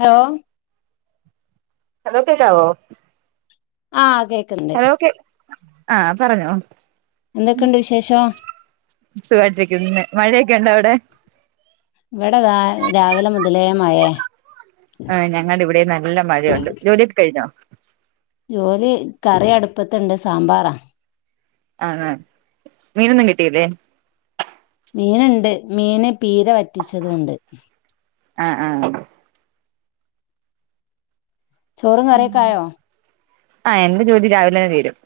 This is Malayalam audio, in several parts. ഹലോ ഹലോ കേക്കാവോ? ആഹ് കേ ഹലോ കേ ആഹ് പറഞ്ഞോ എന്തൊക്കെയുണ്ട് വിശേഷം? സുഖായിട്ടിരിക്കുന്ന് ഞാൻ മഴയൊക്കെണ്ടോ അവിടെ? ഇവിടെതാ രാവിലെ മുതലേ മഴയാ ആഹ് ഞങ്ങളുടെ ഇവിടേം നല്ല മഴയുണ്ട്. ജോലിഒക്കെ കഴിഞ്ഞോ? ജോലി കറി അടുപ്പത്തണ്ട് സാമ്പാറാ ആഹ് മീനൊന്നും കിട്ടിയില്ലേ മീനുണ്ട് മീന് പീര വറ്റിച്ചതൂണ്ട്. ആഹ് ആഹ് ചോറും കറിയൊക്കായോ ആഹ് എന്റെ ജോലി രാവിലന്നെ തീരും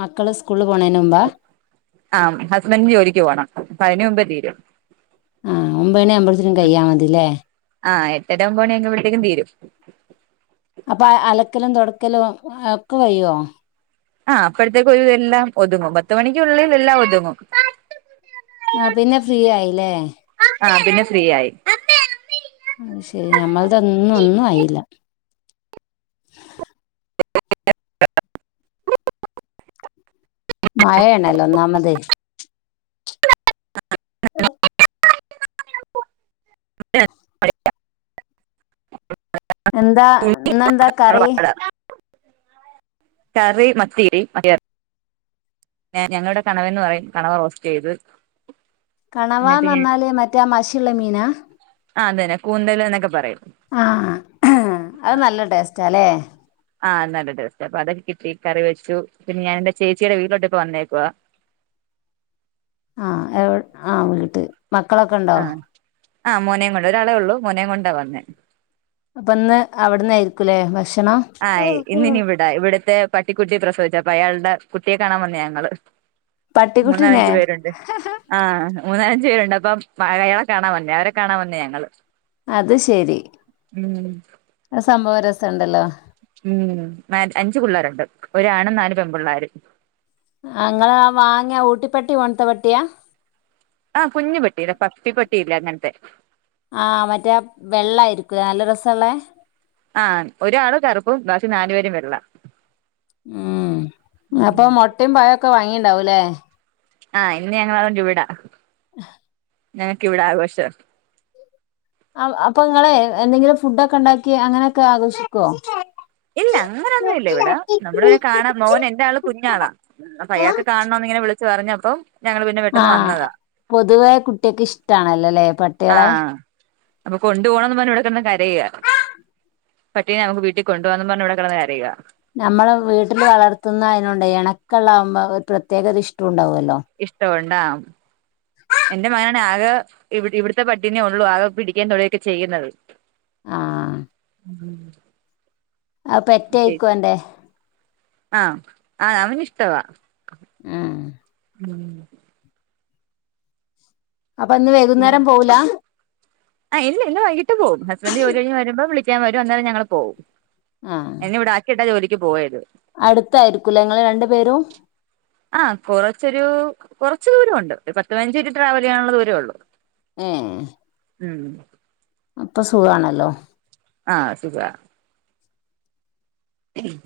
മക്കള് സ്കൂളില് പോണേന് മുമ്പാ ആഹ് ഹസ്ബന്റിന് ജോലിക്ക് പോണം അപ്പൊ അയിന്റെ മുമ്പേ തീരും. ആഹ് ഒമ്പതണി ആവുമ്പ ത്തിനും കഴിയാ മതിയല്ലേ ആഹ് എട്ടര ഒൻപത് മണിആകുമ്പഴത്തേക്കും തീരും. അപ്പൊ അലക്കലും തുടക്കലും ഒക്കെ കെയ്യുവോ? ആഹ് അപ്പഴത്തേക്കൊരു വിധം എല്ലാം ഒതുങ്ങും പത്ത് മണിക്കുള്ളിൽ എല്ലാം ഒതുങ്ങും. ആഹ് പിന്നെ ഫ്രീ ആയില്ലേ ആഹ് പിന്നെ ഫ്രീയായി അയ്ശരി ഞമ്മളതൊന്നും ഒന്നും ആയില്ല. [unintelligible] മഴയാണല്ലോ ഒന്നാമതേ ഉം കറീ കറി മത്തിരി മ ഞങ്ങളുടെ കണവന്ന് പറയും കണവ് റോസ്റ്റ് ചെയ്ത് എന്നിട്ട് കണവാന്ന് ഞാൻ പറഞ്ഞാല് മറ്റേ മശിയുള്ള മീനാ ആ അതന്നെ കൂന്തല് എന്നൊക്കെ പറയും ആഹ് അത് നല്ല ടേസ്റ്റാല്ലേ ആഹ് നല്ല ടേസ്റ്റാ അപ്പൊ അതൊക്കെ കിട്ടി കറി വെച്ചു പിന്നെ ഞാനെന്റെ ചേച്ചിയുടെ വീട്ടിലോട്ടിപ്പൊ വന്നേക്കുവാ ആ എവി ആ വീട്ട് മക്കളൊക്കെ ഇണ്ടോ? ആ മോനേം കൊണ്ട് ഒരാളെ ഉള്ളൂ മോനേം കൊണ്ടാ വന്നേ അപ്പൊ ഇന്ന് അവിടുന്നായിരിക്കൂല്ലേ ഭക്ഷണം? ആഹ് ഇന്നിനി ഇവിടാ ഇവിടുത്തെ പട്ടിക്കുട്ടി പ്രസവിച്ചപ്പ അയാളുടെ കുട്ടിയെ കാണാ വന്നേ ഞങ്ങള് പട്ടിക്കുട്ടിനെ മൂന്നാലഞ്ചു പേരുണ്ട്. ആഹ് മൂന്നാലഞ്ച് പേരുണ്ട് അപ്പം അയളെ കാണാൻ വന്നേ അവരെ കാണാൻ വന്നേ ഞങ്ങള് അത് ശെരി ഉം അത് സംഭവം രസണ്ടല്ലോ ഉം മേ അഞ്ച് പിള്ളേരുണ്ട് ഒരാണും നാല് പെൺപിള്ളേരും ആ ഇങ്ങളാ വാങ്ങിയ ഊട്ടിപ്പട്ടി പോൽത്ത പട്ടിയാ ആഹ് കുഞ്ഞി പട്ടിയില്ലെ പസ്സി പട്ടിയില്ല അങ്ങനത്തെ ആഹ് മറ്റേ വെള്ളായിരിക്കു നല്ല രസള്ളേ ആഹ് ഒരാള് കറുപ്പും ബാക്കി നാലു പേരും വെള്ള ഉം അപ്പ മുട്ടെ പഴൊക്കെ വാങ്ങിണ്ടാവൂല്ലേ ആഹ് ഇന്ന് ഞങ്ങ അതൊണ്ട് വിടാ ആഹ് ഞനക്കവിടെ ആഘോഷാ അപ്പൊ നിങ്ങളെ എന്തെങ്കിലും ഫുഡൊ ഒക്കെ ഇണ്ടാക്കി അങ്ങനെയൊക്കെ ആഘോഷിക്കുവോ ഇല്ല അങ്ങനൊന്നും ഇല്ല ഇവിടെ നമ്മുടെപിന്നെ കാണാൻ മോൻ എന്റെ ആള് കുഞ്ഞാളാ അയാക്ക് കാണോന്ന് ഇങ്ങനെ വിളിച്ചു പറഞ്ഞപ്പം ഞങ്ങള് പിന്നെ പെട്ടെന്ന് ആഹ് വന്നതാ പൊതുവേ കുട്ടികക്ക് ഇഷ്ടണല്ലോല്ലെ പട്ടികളെ ആഹ് അപ്പൊ കൊണ്ടു പോണംന്ന് പറഞ്ഞ ഇവിട കിടന്ന്കരയ പട്ടീനെ നമുക്ക് വീട്ടിൽ കൊണ്ടുവാന്നും പറഞ്ഞ ഇവികിടന്ന് കരയാ നമ്മളെ വീട്ടിൽ വളർത്തുന്ന അതിനൊണ്ട് ഇണക്കള്ളാവുമ്പോ ഒരു പ്രത്യേക ഒരു ഇഷ്ടുണ്ടാവുല്ലോ ഇഷ്ടഒണ്ടാവും എന്റെ മകനാണ് ആകെ ഇ ഇവിടുത്തെ പട്ടീനേ ഉള്ളൂ ആകെ പിടിക്കാൻ തൊടൊക്കെ ചെയ്യുന്നത് ആഹ് ഉം ആ പെറ്റയിക്കു ഒന്റെ ആഹ് ആഹ അവനി ഇഷ്ടവാ ആ ഉം അപ്പൊ ഇന്ന് വൈകുന്നേരം പോവുല ആ ഇന്ന് വൈകട്ട് പോവും ഹസ്ബന്റ് ജോലികഴിഞ് വരുമ്പം വിളിക്കൻ വരും അന്നേരം ഞങ്ങള് പോവും എന്നെ ഇവിടെ ആക്കിട്ടാ ജോലിക്ക് പോയത് അടുത്തായിരിക്കൂല്ലെ ഇങ്ങൾ രണ്ടു പേരും ആഹ് കൊറച്ചൊരു കുറച്ച് ദൂര ഉണ്ട് ഒരു പത്ത് പതിനഞ്ച് ട്രാവൽ ചെയ്യാനുള്ള ദൂരേ ഉള്ളൂ ഏഹ് ഉം അപ്പൊ സുഖാണല്ലോ ആഹ് സുഖാണ്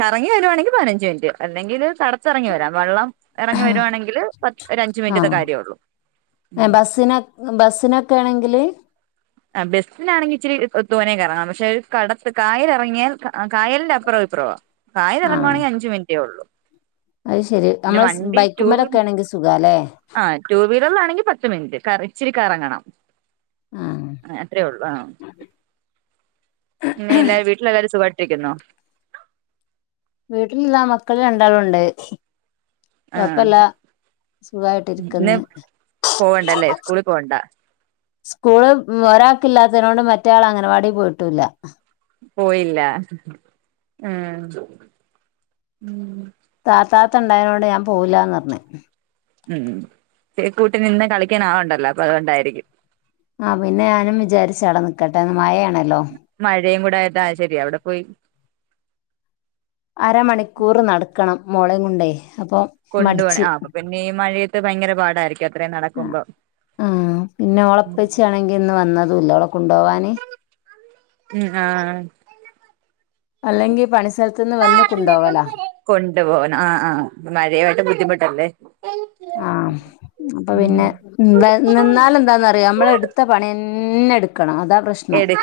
കറങ്ങി വെരുവാണെങ്കി പതിനഞ്ചു മിനിറ്റ് അല്ലെങ്കിൽ തട വറ ഇറങ്ങി വരാം വെള്ളം ഇറങ്ങി വരുവാണെങ്കിൽ പത്ത് ഒര അഞ്ച ആ മിനിറ്റത്തെ കാര്യേ ഉള്ളൂ ബസ്സിന് ബസ്സിനൊക്കെ ആണെങ്കിൽ ആ ബസ്സിനാണെങ്കിൽ ഇച്ചിരി തോനേ കറങ്ങാം പക്ഷെ ഒരു കടത്ത് കായലിറങ്ങിയാൽ കായലിന്റെ അപ്പുറം ഇപ്പറവാ കായൽ ആ ഇറങ്ങുവാണെങ്കിൽ അഞ്ച് മിനിറ്റേ ഉള്ളു അത് ശെരി നമ്മള് ബൈക്കും മലൊക്കെ ആണെങ്കിൽ സുഖാല്ലേ ടു വീലറിലാണെങ്കിൽ പത്ത് മിനിറ്റ് കറ ഇച്ചിരി കറങ്ങണം ആഹ് ആ അത്രേ ഒള്ളൂ ആഹ് പിന്നെ എല്ലാ വീട്ടിലെല്ലാരും സുഖായിട്ടിരിക്കുന്നോ? വീട്ടില് താ മക്കൾ രണ്ടാളുംണ്ട് ആ ഇന്ന് സുഖായിട്ടിരിക്കുന്ന് പോവണ്ടല്ലേ സ്കൂള പോവണ്ട സ്കൂള് ഒരാൾക്ക ഇില്ലാത്തതിനോണ്ട് മറ്റയാൾ അംഗനവാടി പോയിട്ടൂല്ല പോയില്ല ഉം താത്താത്ത ഉണ്ടായതിനോട് ഞാൻ പോവില്ലാന്ന് പറഞ്ഞ് ഉം കൂട്ടിന് നിന്ന കളിക്കൻ ആൾണ്ടല്ലോ അപ്പൊ അതുകൊണ്ടായിരിക്കും ആ പിന്നെ ഞാനും വിചാരിച്ച അടെ നിക്കട്ടെന്ന് മഴയാണല്ലോ മഴെ കൂടെയായി ശരി അവിടെ പോയി അരമണിക്കൂറ് നടക്കണം മോളേം കൊണ്ടേ അപ്പം കൊണ്ടു പോണം, ആ അപ്പ പിന്നെയീ മഴയത്ത് ഭയങ്കര പാടായിരിക്കും. അത്രയും ആ നടക്കുമ്പോ ആ പിന്നെ ഉം ഓളപ്പച്ചിയാണെങ്കി ഇന്ന് വന്നതുവില്ല ഓൾ കൊണ്ടോവാന് ഉം ആ. അല്ലെങ്കി പ കൊണ്ടു പോവാൻ ആ ആ മഴയായിട്ടു ബുദ്ധിമുട്ടല്ലേ? ആ അപ്പൊ പിന്നെ നിന്ന നിന്നാലെന്താന്നറിയോ നമ്മളെടു ത്ത പണി തന്നെ എടുക്കണം അതാ പ്രശ്നം എടു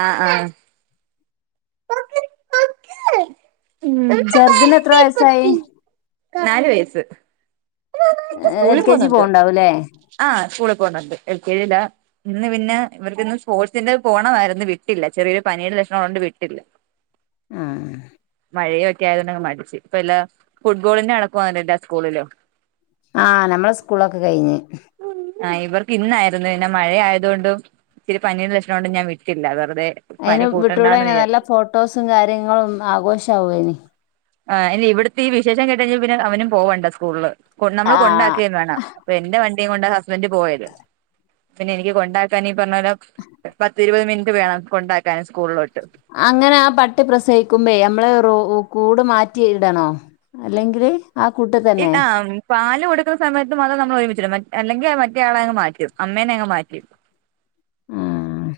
ആ ആ ചെറുതിന് എത്ര വയസായി? നാല് വയസ്സ് ഏ എൽ കെ ജി പോണൊണ്ടാവൂല്ലേ? ആ സ്കൂളി പോന്നൊണ്ട് എൽ കെ ജി ലാ ഇന്ന് പിന്നെ ഇവർക്കിന്നു സ്പോർട്സിന്റെ പോണയിരുന്നു വിട്ടില്ല ചെറിയൊരു പനീടെ ലക്ഷണം അതു കൊണ്ട് വിട്ടില്ല ആ മഴയൊക്കെ ആയതുകൊണ്ടങ്ങു മടിച്ചു ഇപ്പ എല്ലാ ഫുട്ബോളിന്റെ നടക്കുവാണെല്ലാ സ്കൂളിലും ആ നമ്മളെ സ്കൂളൊക്കെ കഴിഞ്ഞ്. ആ ഇവർക്ക് ഇന്നായിരുന്നു പിന്നെ മഴ ആയതുകൊണ്ടും ഇച്ചിരെ പനീടെ ലക്ഷണം കൊണ്ടും ഞാൻ വിട്ടില്ല, വെറുതെ അതിനെ പനി കൂട്ടണ്ടാന്ന് വിട്ടൂടാരുന്നോ നല്ല വിചാരിച്ചു ഫോട്ടോസും കാര്യങ്ങളും ആഘോഷാവും അയിന്. ആ ഇനി ഇവിടുത്തെ ഈ വിശേഷം കേട്ടഴിഞ്ഞൽ പിന്നെ അവനും പോവണ്ട സ്കൂളില് കൊ നമ്മള് ആഹ് കൊണ്ടാക്കുവേം വേണം. ഇപ്പെന്റെ വണ്ടീം കൊണ്ടാ ഹസ്ബന്റ് പോയത്. പിന്നെ എനിക്ക് കൊണ്ടാക്കാനീ പറഞ്ഞ പോലെ പത്ത് ഇരുപത് മിനിറ്റ് വേണം കൊണ്ടാക്കാന് സ്കൂളിലോട്ട്. അങ്ങനെ ആ പട്ടി പ്രസവിക്കുമ്പേ നമ്മള് റ കൂട് മാറ്റി ഇടണോ? അല്ലെങ്കില്? ആ കൂട്ട ഈ കാ പാല് കൊടുക്കുന്ന സമയത്ത് മാത്രം നമ്മളൊരുമിച്ചിടും അല്ലെങ്കി മറ്റയാളെയങ്ങു മാറ്റും അമ്മേനെ അങ്ങു മാറ്റും. ആ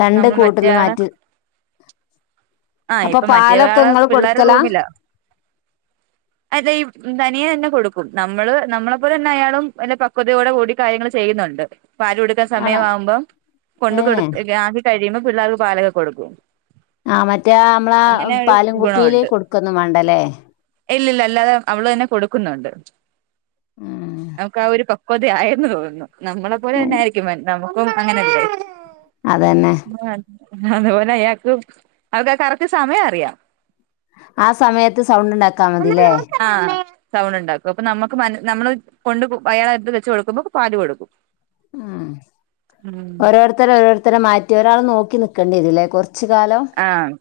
രണ്ട് നമ്മൾ കൂട്ടില് മറ്റേയാളെ മാറ്റി ആഹ് അപ്പൊ ഇപ്പൊ മറ്റേയാളെ പാലൊക്കെങ്ങള് പിള്ളേര് കൊടുക്കലാ ല്ല തനിയെ തന്നെ കൊടുക്കും നമ്മള്, നമ്മളെ പോലെ തന്നെ അയാളും നല്ല പക്വതയോടെ കൂടി കാര്യങ്ങൾ ചെയ്യുന്നൊണ്ട്. പാല് കൊടുക്കാൻ ആണോ സമയമാവുമ്പം കൊണ്ട കൊടു ഏഹ് ആക്കി കഴിയുമ്പോ പിള്ളേർക്ക് പാലൊക്കെ കൊടുക്കും. ആ മറ്റേ ആ നമ്മളാ അങ്ങനെ ഒരു പാലും കുപ്പീല് ഗുണമുണ്ട് കൊടുക്ക്ന്നും വേണ്ടല്ലേ? ഇല്ലില്ല അല്ലാതെ അവള് തന്നെ കൊടുക്കുന്നൊണ്ട്. ഉം ആ ഒരു പക്വതയായെന്ന് തോന്നുന്നു നമ്മളെ പോലെ തന്നെ ആയിരിക്കും നമുക്കും അങ്ങനല്ലേ. അതന്നെ. അതുപോലെ അയാക്ക് അവർക്കാ കറക്റ്റ് സമയം അറിയാം ആ സമയത്ത് സൗണ്ട് ഉണ്ടാക്കാ മതില്ലേ ആഹ് സൗണ്ട് ഉണ്ടാക്കും അപ്പൊ ആ നമ്മുക്ക് നമ്മള് കൊണ്ട് അയയാളടുത്ത് വെച്ച കൊടുക്കുമ്പോ പാല് കൊടുക്കും ഉ ഉം ഓരോരുത്തരെ ഓരോരുത്തരെ മാറ്റി ഒരാൾ നോക്കി നക്കണ്ട ഇതില്ലേ ച്ചു കാലം? ആഹ്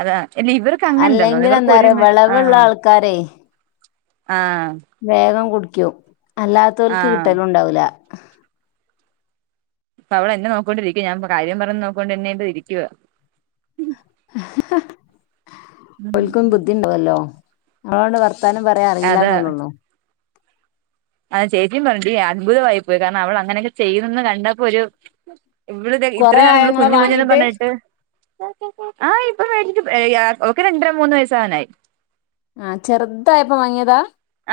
അതാ ഇല്ല ഇവർക്കങ്ങനെണ്ടന്നോ അല്ലെങ്കിൽ എന്താ പറയാ ഇവർക്കൊരുമി വിളവുള്ള ആഹ് ആൾക്കാരെ ആഹ് വേഗം കുടിക്കും അല്ലാത്തവർക്ക് ആഹ് കിട്ടലുണ്ടാവൂല അവളെന്നെ നോക്കോണ്ടിരിക്ക ഞാൻപ്പ കാര്യം പറയുന്ന നോക്കിക്കൊണ്ടെന്നെ ഇപ്പ ഇരിക്കുവാ ഓല്ക്കും ബുദ്ധി ഉണ്ടാവല്ലോ ഞമ്മളിവിടെ വർത്താനം പറ ലെ അറിയില്ലന്നല്ലേ ഉള്ളു അതെ ചേച്ചിം പറഞ്ഞെടീ അത്ഭുതമായി പോയി കാരണം അവളങ്ങനെയൊക്കെ ചെയ്യുന്നുന്ന് കണ്ടപ്പോ ഒരു ഇവിള് ഇത് കൊറേ ഇത്രയും നാള് ആയോ നമ്മള് ഇങ്ങള് കുഞ്ഞ് കുഞ്ഞെന്നും വാങ്ങീട്ട് പറഞ്ഞിട്ട് ആഹ് ഇപ്പൊ മേടിക്കും ഓക്ക് രണ്ടര മൂന്ന് വയസാവാനായി ആഹ് ചെറുതായപ്പ വാങ്ങിയതാ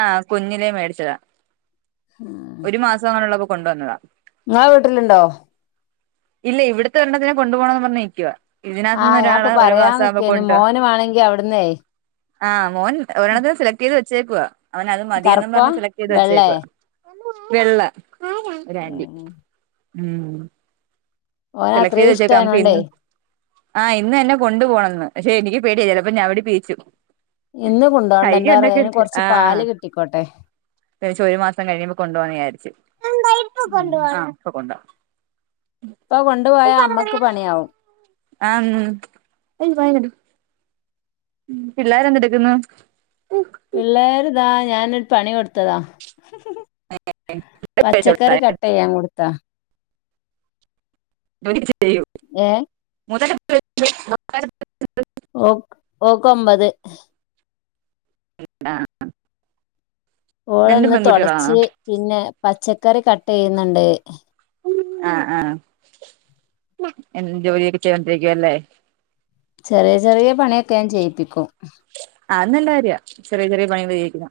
ആഹ് കുഞ്ഞിലേ മേടിച്ചതാ ഒരു മാസം എങ്ങാണ്ടുള്ളപ്പോ കൊണ്ടുവന്നതാ നിങ്ങളെ വീട്ടിലുണ്ടോ ഇല്ല ഇവിടുത്തെ ഒരെണ്ണത്തിനെ കൊണ്ട് പോകണമെന്നും പറഞ്ഞ് നിക്കുവ ആ ഇതിനകത്തുന്നൊരാള ഞാൻപ്പൊ ഒരു പറയാൻ മാസം നിക്കേനി ആവുമ്പോക്കൊണ്ട്പോവാ മോന് വാണെങ്കി അവിടുന്നേ ആഹ് മോൻ ഓരെണ്ണത്തിന സെലക്ട് ചെയ്ത് വെച്ചേക്കുവ അവനത് മതിയെന്നും കറുപ്പ പറഞ്ഞ് സെലക്ട് ചെയ്ത് വെള്ളേ വെച്ചേക്കുവ വെള്ള ഒരാന്റി ഉം ഓന് സെലക്ട് ചെയ്ത് അത്രയും വെച്ചേക്കുവാ അവൻ ഇഷ്ടായനോണ്ടേ ഇന്ന് ആഹ് ഇന്ന് എന്നെ കൊണ്ട് പോണംന്ന് പക്ഷെ എനിക്ക് പേടിയ ചിലപ്പോ ഞവിടി പീച്ചും ഇന്ന് കൊണ്ട്പോണ്ട എന്താ അറിയോ അതിന് കൊറച്ച് പാല് കിട്ടിക്കോട്ടെ വിചാരിച്ച് ഒരു മാസം കഴിയുമ്പൊ കൊണ്ടു പോകാന്ന് വിചാരിച്ച് ഉം ഇപ്പ [unintelligible] ഉം പിള്ളേര് എന്തെടുക്കുന്നു പിള്ളേര് ദാ ഞാനൊരു പണി കൊടുത്തതാ പച്ചക്കറി കട്ട് ചെയ്യാൻ കൊടുത്തതാ ജോലി ഒക്കെ ചെയ്യുവോ ഏഹ് [unintelligible] ഓ ഓക്കൊമ്പത് [unintelligible] രണ്ടും ഓളൊന്ന് പെൺകുട്ടികളാണോ തൊടച്ച് പിന്നെ പച്ചക്കറി കട്ട് ചെയ്യുന്നുണ്ട് ആഹ് ആഹ് എന്നും ജോലിയൊക്കെ ചെയ്തൊണ്ടിരിക്കുവല്ലേ ചെറിയ ചെറിയ പണിയൊക്കെ ഞാൻ ചെയ്യിപ്പിക്കും അത് നല്ല കാര്യവാ ചെറിയ ചെറിയ പണികൾ ചെയ്യിക്കുന്ന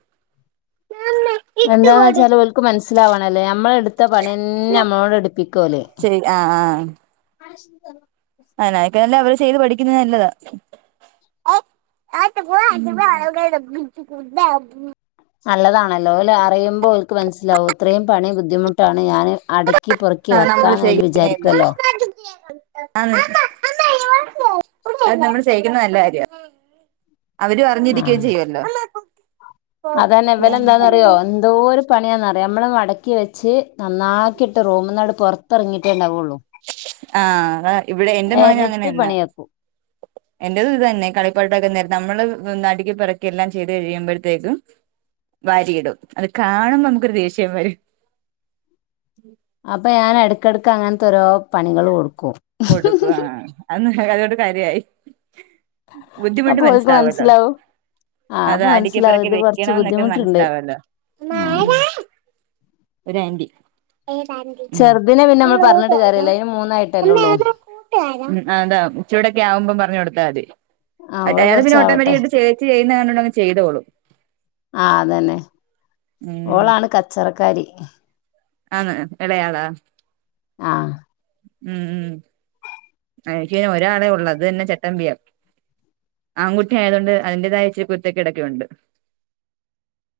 എന്താന്ന് വെച്ചാല് ഓൽക്ക് മനസ്സിലാവണല്ലോ ഞമ്മളെടുത്ത പണി തന്ന നമ്മളോട് എടുപ്പിക്കുവോല് ശരി ആഹ് ആഹ് [unintelligible] ആ [unintelligible] അവര് ചെയ്ത് പഠിക്കുന്നത് നല്ലതാ [inaudible] നല്ലതാണല്ലോ ഓല് അറിയുമ്പോ അവൾക്ക് മനസ്സിലാവും ഇത്രയും പണി ബുദ്ധിമുട്ടാണ് ഞാൻ അട് ആ നമ്മള് ചെയ്യുന്നെന്ന് ആന്ന് അത് നമ്മള് ചെയ്യിക്കുന്നത് നല്ല കാര്യവാ അവരും അറിഞ്ഞിരിക്കയും ആഹ് ചെയ്യുവല്ലോ അതന്നെ എവല് എന്താന്നറിയോ എന്തോരു പണിയാന്നറിയോ നമ്മള് മടക്കി വെച്ച് നന്നാക്കിയിട്ട് റോമൊന്നാട് പുറത്തിറങ്ങിയിട്ടേണ്ടാവുള്ളൂ ആഹ് ഇവിടെ എന്റെ മകനും അങ്ങനെ എരട്ടി തന്നാ പണിയാക്കും എന്റെത് ഇത് തന്നെ കളിപ്പാട്ടൊക്കെ നേരന്ന് നമ്മള് നടിക്ക് പെറക്കി എല്ലാം ചെയ്ത് കഴിയുമ്പോഴത്തേക്കും വാരിയിടും അത് കാണുമ്പ നമുക്കൊരു ദേഷ്യം വരും അപ്പൊ ഞാൻ എടക്കടക്ക് അങ്ങന തൊ രോ പണികൾ കൊടുക്കും കൊടുക്കും ആ ഹ് അന്ന് അതോട് കാര്യായി ബുദ്ധിമുട്ട് അപ്പൊ ഓൽക്ക് മനസ്സിലാവല്ലോ മനസ്സിലാവും ആഹ് അത് അപ്പൊ അടി മനസ്സിലാവും കിപ്പറകി ഇത് കൊറച്ച് വെക്കണംന്നൊക്കെ ബുദ്ധിമുട്ടുണ്ട് മനസ്സിലാവല്ലോ മ്മാ ആഹ് ആരാ ഒരാൻ്റി ഏതാന്റി ചെറുദിനെ പിന്നെ നമ്മൾ പറഞ്ഞിട്ട്കാര്യല്ല അയിന് മൂന്നായിട്ടല്ലേള്ളൂ ഉ അതാ ചൂടൊക്കെ ആവുമ്പം പറഞ്ഞു കൊടുത്താ മതി. ആഹ് അ ഓള് അയാൾ പിന്നേ ഓട്ടോമാറ്റി കൊറച്ചാവട്ടെ കായിട്ട്ചേച്ചി ചെയ്യുന്ന കണ്ടങ് ചെയ്തോളും ആ അതന്നെ ഉം ഓളാണ് കച്ചറക്കാരി. ആണോ ഇളയാളാ? ആഹ്. ഉം ഉം അനിക്കി പിന്നെ ഒരാളെള്ളു അത് തന്നെ പട്ടംബ്യാ ആൺകുട്ടിയായതൊണ്ട് അതിന്റേതായ ഇച്ചിരി കുത്തേകേടൊക്കെയുണ്ട്